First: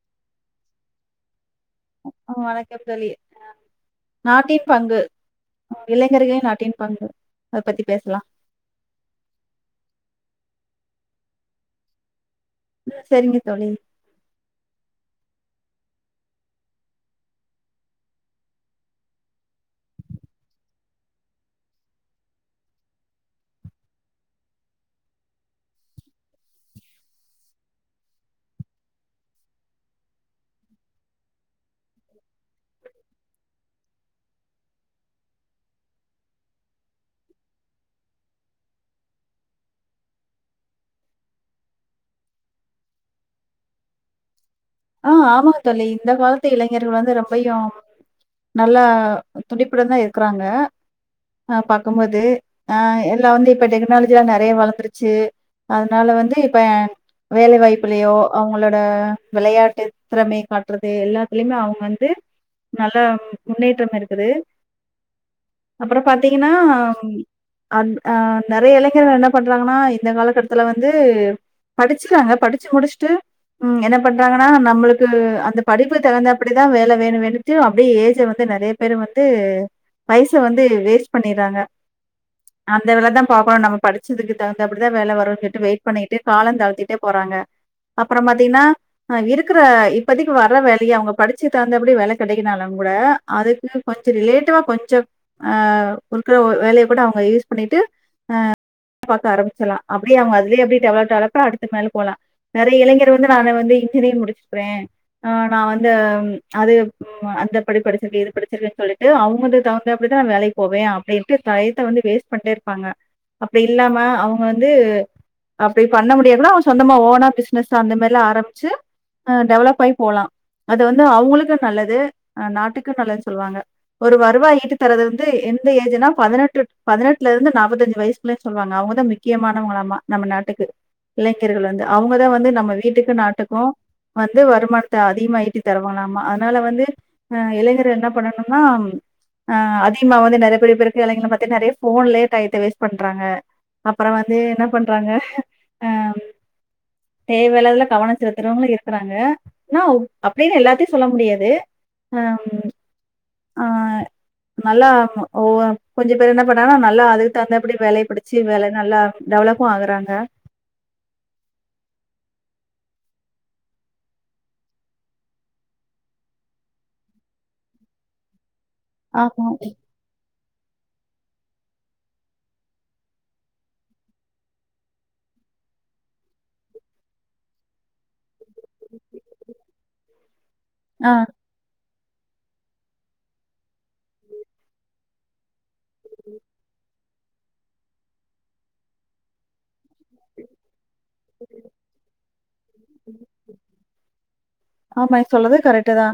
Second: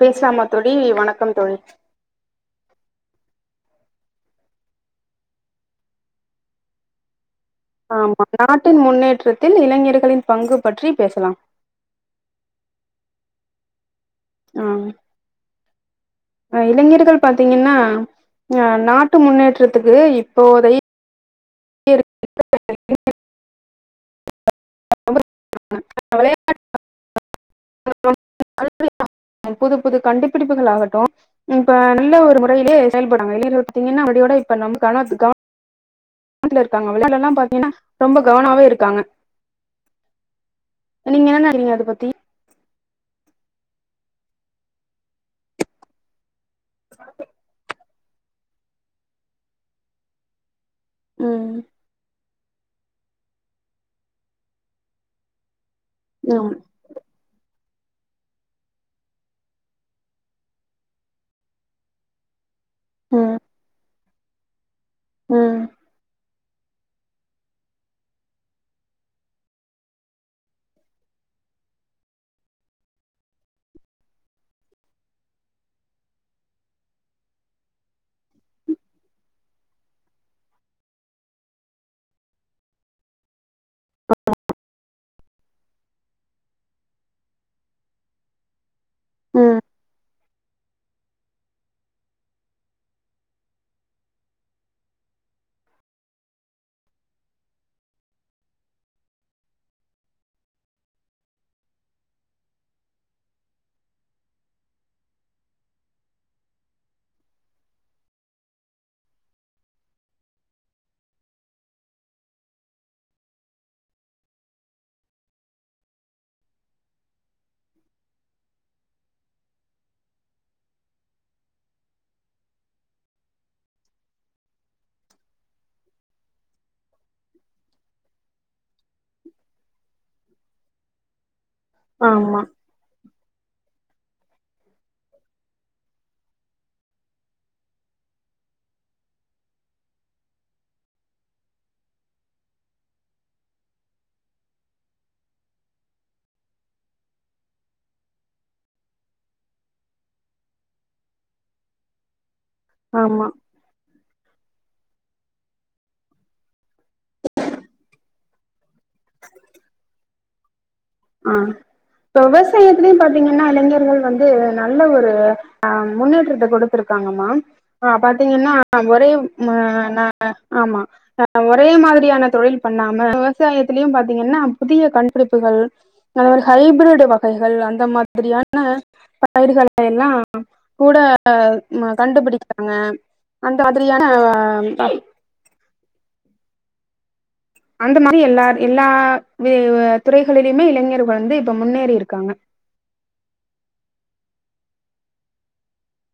பேசலாமா தோழி வணக்கம் தோழி ஆ வணக்கம் தோழி நாட்டின் பங்கு இளைஞர்களின் நாட்டின் பங்கு அத பத்தி ஆமா பேசலாம். நாட்டின் முன்னேற்றத்தில் இளைஞர்களின் பங்கு பற்றி பேசலாம் செரிங்க தோழி ஆ இளைஞர்கள் பாத்தீங்கன்னா அ நாட்டு முன்னேற்றத்துக்கு இப்போதை [inaudible] புது புது கண்டுபிடிப்புகள் ஆகட்டு இப்ப நல்ல ஒரு முறையிலயே செயல்பாடுங்க எடுத்தீங்கன்னா அப்படியோட இப்ப நம்ம [unintelligible] பக்கத்துல இருக்காங்க முன்னாடிவிட எல்லா பாத்தீங்கன்னா ரொம்ப கவனாவே இருக்காங்க நீங்க என்ன நெனக்கிறீங்க அத பத்தி ஆ ஆமாங்கத் தோழி இந்த காலத் து இளைஞர்கள் வந்து ரொம்பயு நல்லா துடிப்புடன்தா இருக்கறாங்க ஆ ம் பாக்கும்போது ஆ எல்லா வந்து இப்ப டெக்னாலஜி எல்லா நறைய வளர்ந்துருச்சு அதனால வந்து ம் இப்ப எ வேலைவாய்ப் அப்பள்ளையோ அவங்களோட விளையாட்டு திறமைய காட்டுறது எல்லாத்துலயுமே அவங்க வந்து நல்லா ம் முன்னேற்றம் இருக் று ம் அப்பறோ பாத் தெரியுமா அ அ நறைய இளைஞர்கள் என்ன பண்றாங்கன்னா இந்த காலகட்டத்துல வந்து படிச்சிறாங்க படிச்சு முடுச்ட்டு என்ன பண்றாங்கன்னா நம்மளுக்கு அந்த படிப்பு தகுந்தபடிதா வேல வேணு வேணுன்ட்டு அப்டியே ஏஜ வந்து நறைய பேரு வந்து வைச வந்து வேஸ்ட் பண்ணிறாங்க அந்த வேலதா பாப்போ நம்ம படிச்சுதுக்கு தகுந்தபடிதா வேல வருன் வெய்ட் பண்ணிட்டே காலந் தாழ்த்திட்டே போறாங்க அப்புறம் பாத்தீங்னா அ இருக்கற ம் இப்பதிக்கு வர வேலைய அவங்க படிச் ச்சு தகுந்த படியே வேல கெடைக்கலனாலு கூட அதுக்கு கொஞ்ச ரிலேட்டவா கொஞ்சம் அ இருக்குற வேலைய கூட அவுங்க யூஸ் பண்ணிட்டு அ பாக்க ஆரம்பிச்ல்லா அப்படியே அவுங்க அதுலயே அப்படி டெவல்ட் ஆகப்ப அடுத்த வேலைக் போலா நறைய இளைஞர் வந்து நா அத வந்து [unintelligible] அ நா வந்து அது அந்த படி படிச்சிருக்க இது படிச்சிருக்கன்னு சொல்லிட்டு அவுங்களுக்கு தகுந்த அப்படிதா நா வேலைக்கு போவே அப்டின்ட்டு டயத்த வந்து வேஸ்ட் பண்ட்டே இருப்பாங்க அப்டி இல்லாம அவுங்க வந்து அப்டி பண்ண முடியாது அவுங்க சொந்தமா ஓனா பிஸ்னஸ் அந்த மாரிலா ஆரமிச்சு அ டெவலப் ஆய் போலா அது வந்து அவங்களுக்கு நல்லது அ நாட்டுக்கு நல்லதுன்னு சொல்லுவாங்க ஒரு வருவாய் ஈட்டு தரது இருந்து எந்த ஏஜுன்னா பதனெட்டு பதனெட்ல இருந்து நாப்பத்தஞ்சு வயசுக்குள்ள சொல்லுவாங்க அவங்கதா முக்கியமானவங்களாமா நம்ம நாட்டுக்கு இளைஞர்கள் வந்து அவுங்கதா ஆமா வந்து நம்ம வீட்டுக்கு நாட்டுக் போ வந்து வருமானத்த அதிகமா ஈட்டி தருவாங்ளாமா அதனால வந்து அ இளைஞர்கள் என்ன பண்ணணும்னா அ அதிகமா வந்து நறைய பேர் பேருக்கு இளைஞர பத்தி நறைய ஃபோன்லயே டையத்த வேஸ்ட் பண்றாங்க அப்பறோ வந்து என்ன பண்றாங்க அ தேவயில்லாததுல கவனோ செலுத்துறவங்களு இரு இருக்கறாங்க [unintelligible] அப்டின்னு எல்லாத்தியு சொல்ல முடியாது அ ஆமா நல்லா ஓ கொஞ்ச பேருந்தா படுத் தாங்கனா நல்லா அதுக் தகுந்தபடி வேலைய படிச்சு வேல நல்லா டெவலப்பு ஆகுறாங்க ஆ இப்ப விவசாயத்திலயும் பாத்தீங்கன்னா இளைஞர்கள் வந்து நல்ல ஒரு ஆம் முன்னேற்றத்த கொடுத்திருக்காங்கம்மா பாத்தீங்கன்னா ஆ ஒரே ஆமா நா நா ஆமா அ ஒரே மாதிரியான தொழில் பண்ணாம விவசாயத்திலயு பாத்தீங்கன்னா புதிய கண்டுபிடிப்புகள் அந்த மாரி ஹைப்ரீடு் வகைகள் அந்த மாதிரியான் ன பயிர்கள எல்லா கூட ஆஹ் மா கண்டுபிடிக்காங்க அந்த மாதிரியான உம் அந்த மாரி எல்லார் எல்லா வே வ துறைகளிலயுமே இளைஞர்கள் வந்து இப்ப முன்னேறிருக்காங்க ஆமா சொல்லறதே கரெக்டு தா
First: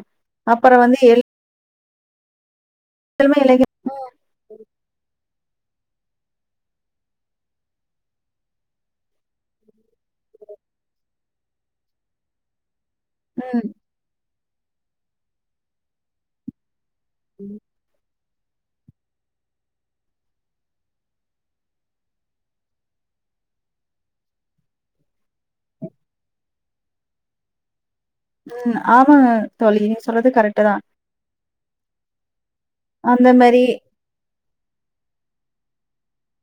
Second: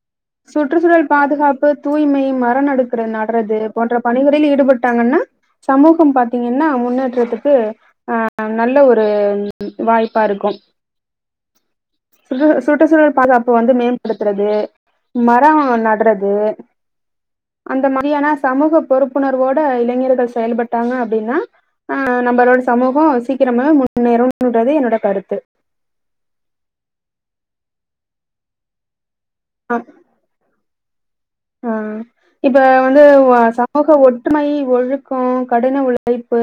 சுற்றுசூழல் பாதுகாப்பு தூய்மையும் மரநடு எல்லாருமே நட்றது இளைஞர் போன்ற பணிகளில் ஈடுபட்டாங்கன்னா சமூகம் பாத்தீங்கன்னா முன்னேற்றத்துக்கு ஆ நல்ல ஒரு வாய்ப்பா இருக்கு சுற்றுச்சூழல் பாதுகாப்பு ம், வந்து மேம்படுத் துறது மரோ நட்றது அந்த மா ஸ் சமூக பொறுப்புணர்வோட இளைஞர்கள் செயல்பட்டாங்க அப்டின்னா அ நம்மளோட சமூகோ சீக்கிரமே முன்னேறுன்றது என்னோட கருத்து உம் ஆ ஆ ஆ தோழி நீங்க சொல்றது கரெக்ட்டு தா ஆ இப்ப வந்து அந்த மாதிரி சமூக ஒற்றுமை ஒழுக்கோ கடின உழைப்பு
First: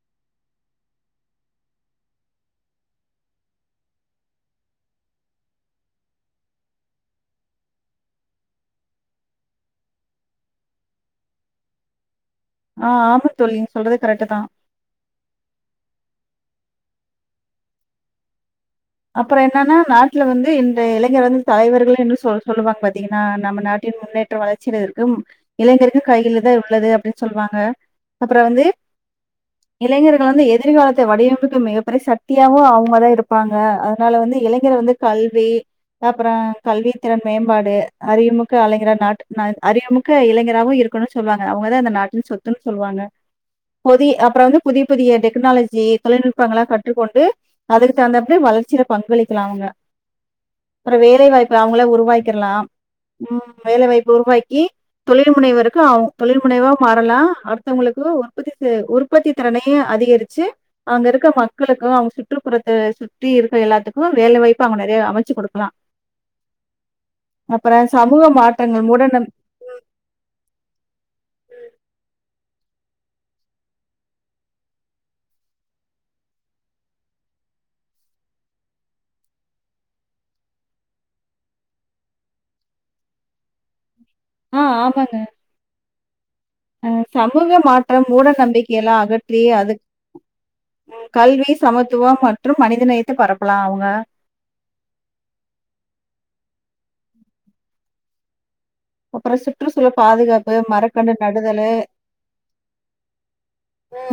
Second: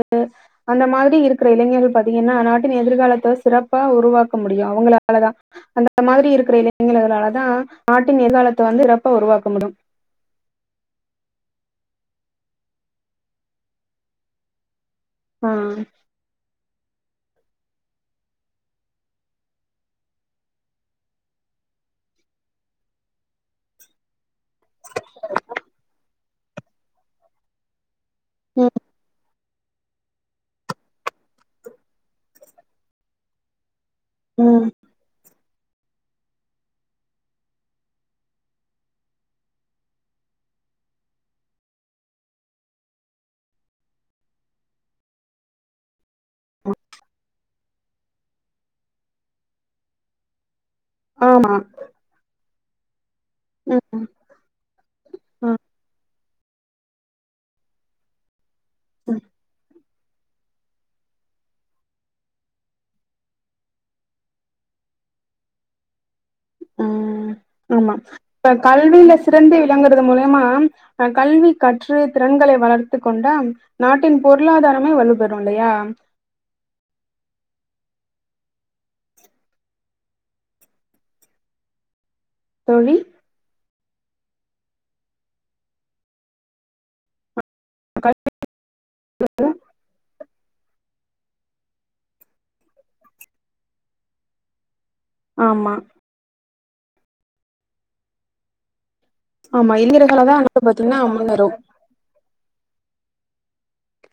அந்த மாதிரி இருக்கிற இளைஞர்கள் பாத்தீங்கன்னா நாட்டின் எதிர்காலத்த சிறப்பா உருவாக்க முடியு அவுங்களாலதா அந்த மாதிரி இருக்கிற இளைஞர்களாலதா நாட்டின் எதிர்காலத்த வந்து சிறப்பா உருவாக்க முடியு ஆ ஆம தோழி நீங்க சொல்றது கரெக்ட்டு தா ஆ அப்ரோ என்னன்னா நாட்ல வந்து இன்றைய இளைஞர் வந்து தலைவர்களு என்று சொ சொல்லுவாங்க பாத்தீங்கன்னா நம்ம நாட்டின் முன்னேற்ற வளர்ச்சில இருக்கும் இளைஞருக்கு கையில தா உள்ளது அப்படின் சொல்வாங்க அப்ரோ வந்து ம், இளைஞர்கள் வந்து எ எதிர்காலத்த வடிவமைக்கு மிகப்பெரிய சக்தியாகவு அவுங்க தா இருப்பாங்க ஆ அ அதனால வந்து ம். இளைஞர் வந்து கல்வி அப்ரோ கல்வி திறன் மேம்பாடு அறிமுக்க அலைஞரா நாட்டு நா அறிமுக்க இளைஞராாகவும் இருக்கணும்னு சொல்லுவாங்க அவங்கதான் இந்த நாட்டின் சொத்துன்னு சொல்லுவாங்க புதி அப்புறம் வந்து புதிய புதிய டெக்னாலஜி தொழில்நுட்பங்களா கற்றுகொண்டு அதுக்கு தகுந்த வளர்ச்சில பங்களிக்கலா அவங்க அப்ரோ ஆமா. வேலைவாய்ப்பு அவுங்களே உருவாக்கிர்லா உம் ம், வேலைவாய்ப்பு உருவாக்கி தொழில் ம், முனைவருக்கு அவுங் தொழில் முனைவா மாறலா அடுத்தவங்களுக்கு உற்பத்தி ம், உற்பத்தி திறனையு அதிகரிச்சு அங்க இருக்க மக்களுக்கு அவங்க சுற்றுப்புறத்த சுட் சுற்றி இருக்க எல்லாத்துக்கு வேலைவாய்ப்பு அவங்க நறையா அமச்சு குடுக்கலா உம் அப்புற ஆமா சமூக இப்ப மாற்றங்கள் மூட கல்வில நம் சிறந்து விளங்குறது மூலியாம கல்வி கற்று திறன்களை வளர்த்து கொண்டா நாட்டின் பொருளாதாரமே வலுபெறு இல்லையா தோழி ஆ ஆமாங்க அ சமு கூங்க மாற்றம் கல் மூட நம்பிக்கையெல்லா அகற்றி அதுக் கல்வி சமத்துவம் மற்றும் மனிதநேயத்த பரப்பலா அவங்க ஆமா அப்பறோ ஆமா. சுற்றுச்சூழ் இளைஞர்கள தான் பாதுகாப்பு வந்து பார்த்தீங்கன்னா மரக்கண்டு முன்னேறும். நடுதலு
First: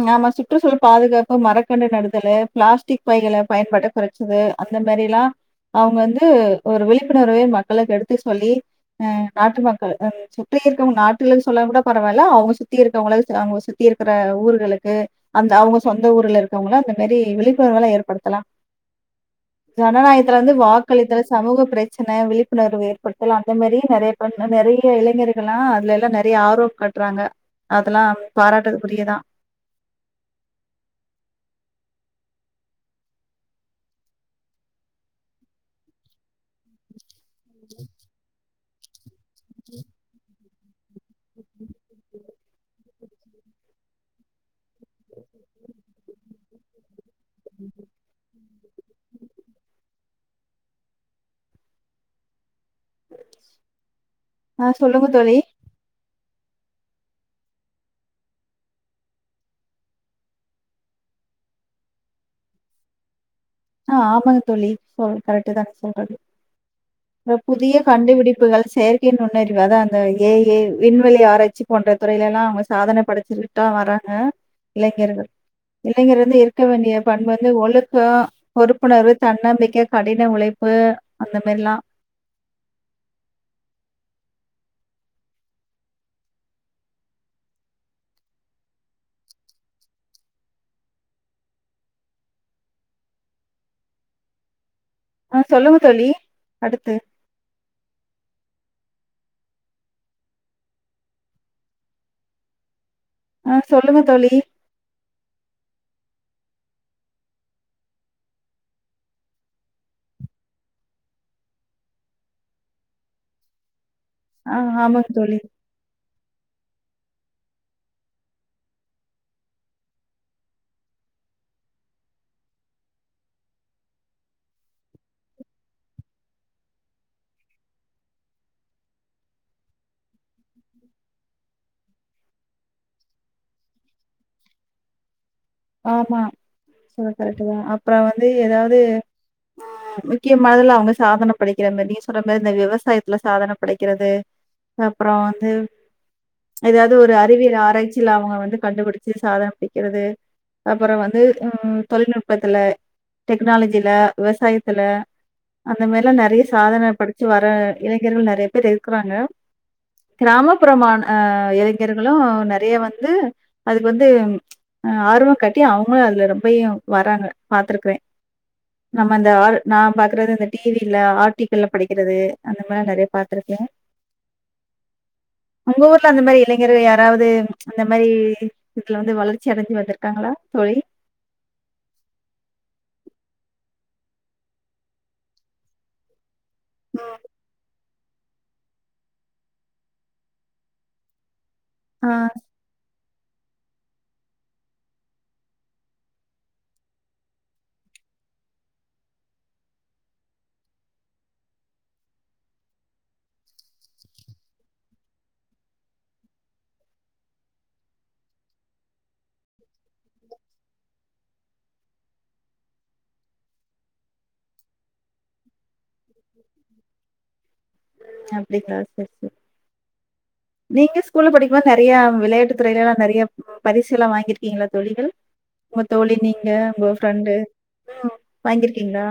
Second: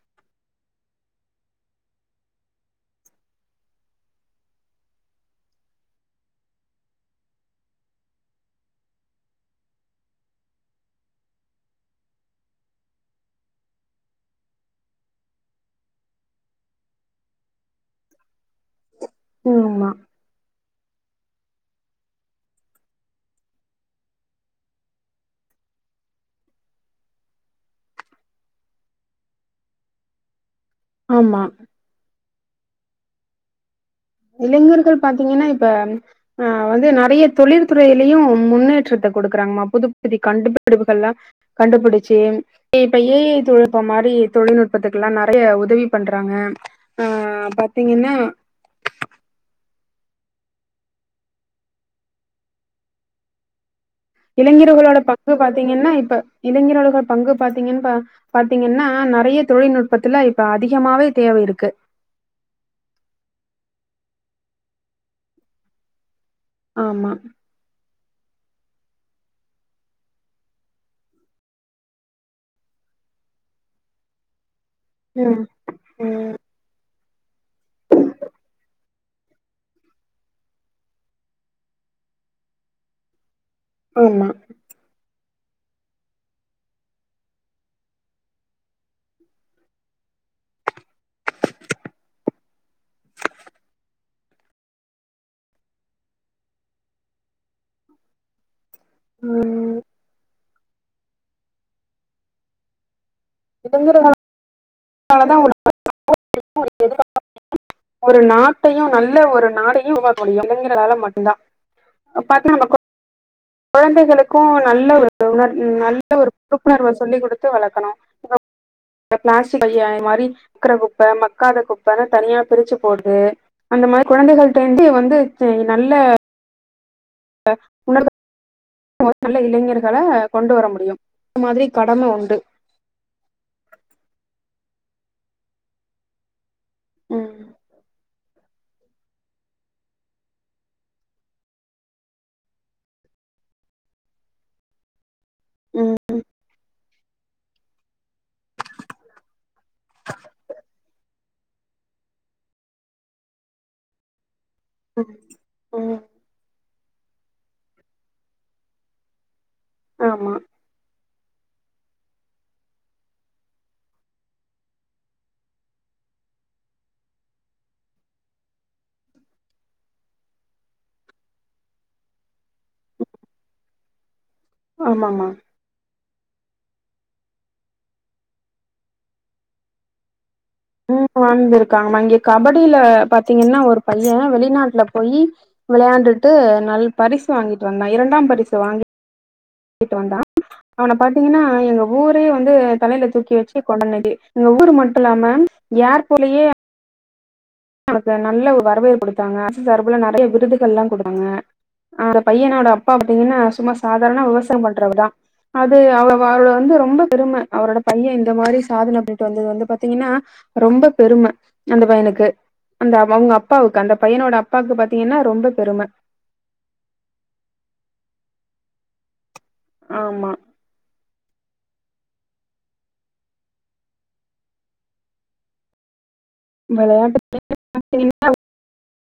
ம் ஆமா சுற்றுச்சூழல் பாதுகாப்பு மரக்கண்று நடுதலு பிளாஸ்டிக் பைகள பயன்பாட்ட குறச்சது அந்த மாரிலா அவங்க வந்து ஒரு விழிப்புணர்வை மக்களுக்கு எடுத்து சொல்லி அ நாட்டு மக்கள் அ சுற்றி இருக்கவங்க நாட்டு சொல்லாங் கூட பரவால்ல அவங்க சுத்தி இருக்கவங்களுக்கு அவங்க சுத்தி இருக்குற ஊர்களுக்கு அந்த அவங்க சொந்த ஊர்ல இருக்கவங்கள அந்த மாரி விழிப்புணர்வுள ஏற்படுத்தலாம் ம், ஆமா, ஜனநாயகத்துல வந்து வாக் க்களித்தல் சமூக பிரச்சன விழிப்புணர்வு ஏற்படுத்தல் அந்த மாரி நறைய பண்ண மாரி இளைஞர்கள்ல்லா அதுல எல்லா நறைய ஆரோப் கட்றாங்க அதல்லாம் பாராட்டுக்குரியதா ஆமா இளைஞர்கள் பாத்தீங்கன்னா இப்ப ஆ வந்து நறைய தொழிற்துறையிலயு முன்னேற்றத்தப் கொடுக்குறாங்மா புது புது கண்டுபிடி பிடிப்புகல்லா கண்டுபுடுச்சு இப்ப ஏஐ தொழில் நுட்பம் மாரி தொழில்நுட்பத்துக்கு எல்லா நறைய உதவி பண்றாங்க ஆ பாத்தீங்கன்னா ஆ இளைஞர்களோட சொல்லுங்க பங்கு தோழி. பாத்தீங்கன்னா இப்ப இளைஞர்களுட பங்கு பாத்தீங்கன்னு பா பாத்தீங்கன்னா நறைய தொழில்நுட்பத்துல இப்ப அதிகமாவே தேவை இருக்கு ஆ ஆமாங்க தோழி ஓ கரெக்ட்டுதா சொல்றது ஆமா இந்த புதிய கண்டுபிடிப்புகள் செயற்கை நுண்ணறிவு அத அந்த ஏ ஏ விண்வெளி ஆராய்ச்சி போன்ற துறையிலெல்லா அவங்க சாதன படைச்சுக்கிட்டா வர்றாங்க இளைஞர்கள் ம் இளைஞர் ம் வந்து இருக்க வேண்டிய பண் வந்து ஒழுங்கா பொறுப்புணர்வு தன்னம்பிக்க கடின உழைப்பு அந்த மாரில்லா ஆமா அ சொல்லுங்க தோழி அடுத்து ம் ஆ [unintelligible] சொல்லுங்க தோழி. ந்தாலதா [unintelligible] [inaudible] ஒரு நாட்டையு நல்ல ஒரு நாடையு உருவாக்க முடியு இளைஞர்களால மட்டுந்தா பாத்தீன்னா நம்ம கொ கொழந்தைகளுக்கு ஆ நல்ல ஒரு ஆமாங்க தோழி. உணர் நல்ல ஒரு பொ உணர்வ சொல்லி குடுத்து வளக்கணு பிளாஸ்டிக் பைய மாரி இருக்குற குப்ப மக்காத குப்பனு தனியா பிருச்சு போட்டுட்டு அந்த மாரி குழந்தைகளிட்டந்து வந்து நல்ல உணர்வ நல்ல இளைஞர்கள கொண்டு வர முடியும் இந்த மாதிரி கடம உண்டு ஆமா [unintelligible] ம் அப்பறோ வந்து ஏதாவது அ முக்கியமாதுல அவங்க சாதன படைக்கிற மாரி நீ சொல்ற மாரி இந்த விவசாயத்துல சாதன படைக்கிறது அப்புறோ [unintelligible] ஏதாவது ஒரு அறிவியல் ஆராய்ச் இல்ல அவங்க வந்து கண்டுபிடிச்சி சாதன பிக்கறது அப்ரோ வந்து அ தொழில்நுட்பத்துல டெக்னாலஜில விவசாய த்துல ம் அந்த ம் மாரிலா நறைய சாதன படிச்சி வர இளைஞர்கள் நறைய பேர் இருக்குறாங்க ஆமா கிராமப்புறமான அ இளைஞர்களு நறைய வந்து அதுக்கு வந்து அ ஆர்வோ காட்டி அவங்களு அதுல ரொம்பையு வராங்க பாத்துருக்றே நம்ம அந்த ஆல் நா பாக்குறது இந்த டி வில ஆர்டிக்கல்ல படிக்கறது அந்த மாரி நறைய பாத்துருக்கே ஆமாமா உங்க ஊல அந்த மாரி இளைஞர்கள் யாராவது அந்த மாரி இதுல வந்து வளர்ச்சி அடைஞ்சி வந்துருக் காங்களா உம் வாழ்ந்திருக்காங் மா இங்க கபடில பாத் தீங்கன்னா ஒரு பைய வெளிநாட்ல போயி விளையாண்டுட் டு நல் பரிசு வாங்கிட்டு வந் இரண்டாம் பரிசு வாங்கி ட்டு வந்தான் அவன பாத்தீங்கன்னா அ எங்க ஆ ஊரே வந்து தலையில தூக்கி வச்சி கொண்டடி எங்க ஊர் மட்டு இல்லாம யார் போலயே அவங்க நல்ல ஒரு வரவேற்புடுத்தாங்க அசு சார்புல நறைய விருதுகள்ல்லா குடுத்தாங்க அ அந்த பையனோட அப்பா பாத்தீங்கன்னா சும்மா சாதாரண விவசாய பண்றவ தா அது அவள அவள வந்து ரொம்ப பெரும அவரோட பைய இந்த மாரி சாதன பண்ணிட்டு வந்தது வந்து பாத்தீங்கன்னா ரொம்ப பெரும அந்த பையனுக்கு அந்த அவங்க அப்பாவுக்கு அந்த பையனோட அப்பாக்கு பாத்தீங்கன்னா ரொம்ப பெரும அப்டிங்கலா செரி செரி ஆமா நீங்க ஸ்கூல்ல படிக்குபோது நறையா விளையாட்டு துறைலல்லா நறையா பரிசுல்லா வாங்கிருக்கீங்களா தோழிகள் உங்க தோழி நீங் ங்க உங்க விளையாட்டு ஃப்ரெண்டு வாங்கிருக்கீங்ளா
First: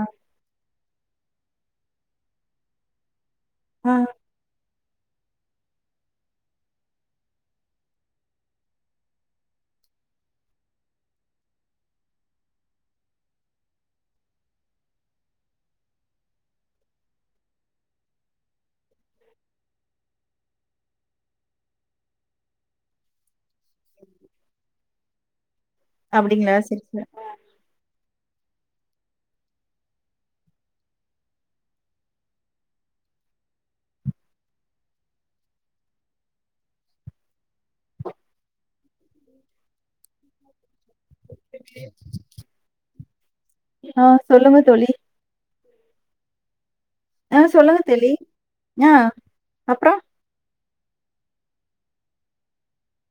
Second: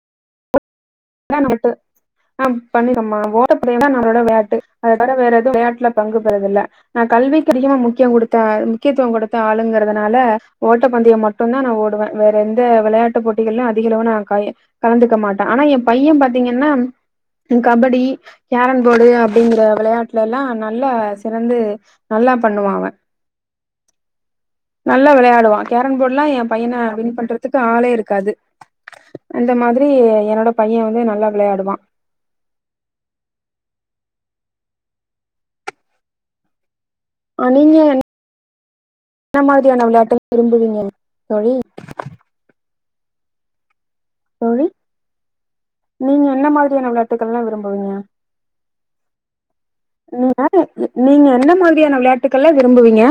ஆ பண்ணுங்கம்மா ஓ ட்ட பந்தயம் தா நம்மலோட வெளாட்டு அது தவற வேற எதும் விளையாட்டுல பங்கு பெறதில்ல நான் கல்விக்கு அதிகமா முக்யோ குடுத்த முக்கியத்துவோ குடுத்த ஆளுங்கறதுனால ஓட்டப்பந்தயம் மட்டு தா நா ஓடுவேன் வேற எந்த விளையாட்டுப் போட்டிகள்ளிலு அதிகளவு நா க கலந்துக்க மாட்டே ஆனா என் பைய பாத்தீங்கன்னா கபடி கேரம்போர்டு அப்டிங்கற விளையாட்லலா நல்லா சிறந்து நல்லா பண்ணுவா அவ உ நல்ல விளையாடுவான் கேரன் போர்ட்லா என் பைன சரி பண்றதுக்கு ஆளே இருக்காது அந்த மாதிரி என்னோட பைய வந்து நல்லா விளையாடுவா [unintelligible] என்ன மாதிரியான விளயாட்டு விரும்புவிங்க தோழி ஆ சொல்லுங்க தோழி நீங்க என்ன மாரி யான விளையாட்டுக்கல்லா ஆ சொல்லுங்க விரும்புவீங்க தோழி ஆ அப்றோ [unintelligible] நீங்க என்ன என்ன மாதிரியான விளையாட்டுக்கல்லா விரும்புவீங்க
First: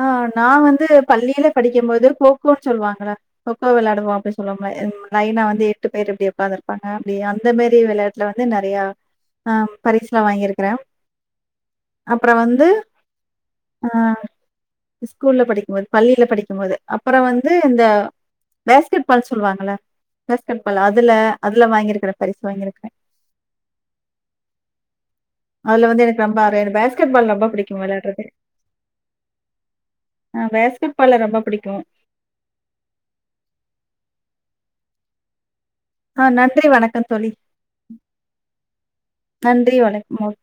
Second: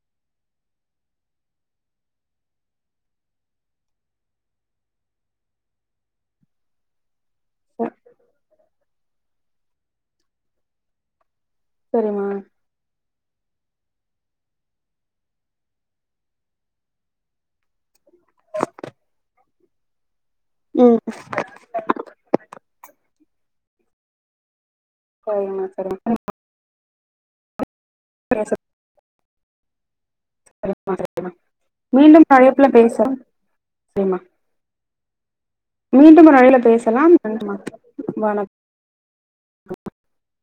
ஆ நா வந்து பள்ளியில படிக்கமோது கோக்கோ சொல்வாங்கள கொக்கோ விளையாடுவோ அப்டின் சொல்லுவோம்ல லெனா வந்து எட்டு பேரு இப்டி உக்காந்துருப்பாங்க ப்டி அந்த மேரி விளையாட்ல வந்து நறையா ஆ பரிஸ்லா வாங்கியிருக்கறே சரிமா அப்புற வந்து ஆ ஸ்கூல்ல படிக்கும்போது பள்ளியில படிக்கும்போது அப்புற வந்து இந்த பேஸ்கெட்பால் சொல்வாங்கல்ல பேஸ்கெட்பால் ம் அதுல அதுல வாங்கிருக்கற. பரிசு வாங்கிருக்கே. சரிமா அதுல சரிமா வந்து எனக்கு ரொம்ப அது எனக்கு பேஸ்கெட்பால் ரொம்ப பிடிக் கு வெளையாட்றது. ரொம்ப பிடிக்கு [inaudible] மீண்டும் அழைப்புல பேசலா செரிமா ஆ மீண்டும் ஒரு அழைப்புல நன்றி வணக்கம் பேசலாம் தோழி நன்றிம்மா வணக் செரி வணக்கம்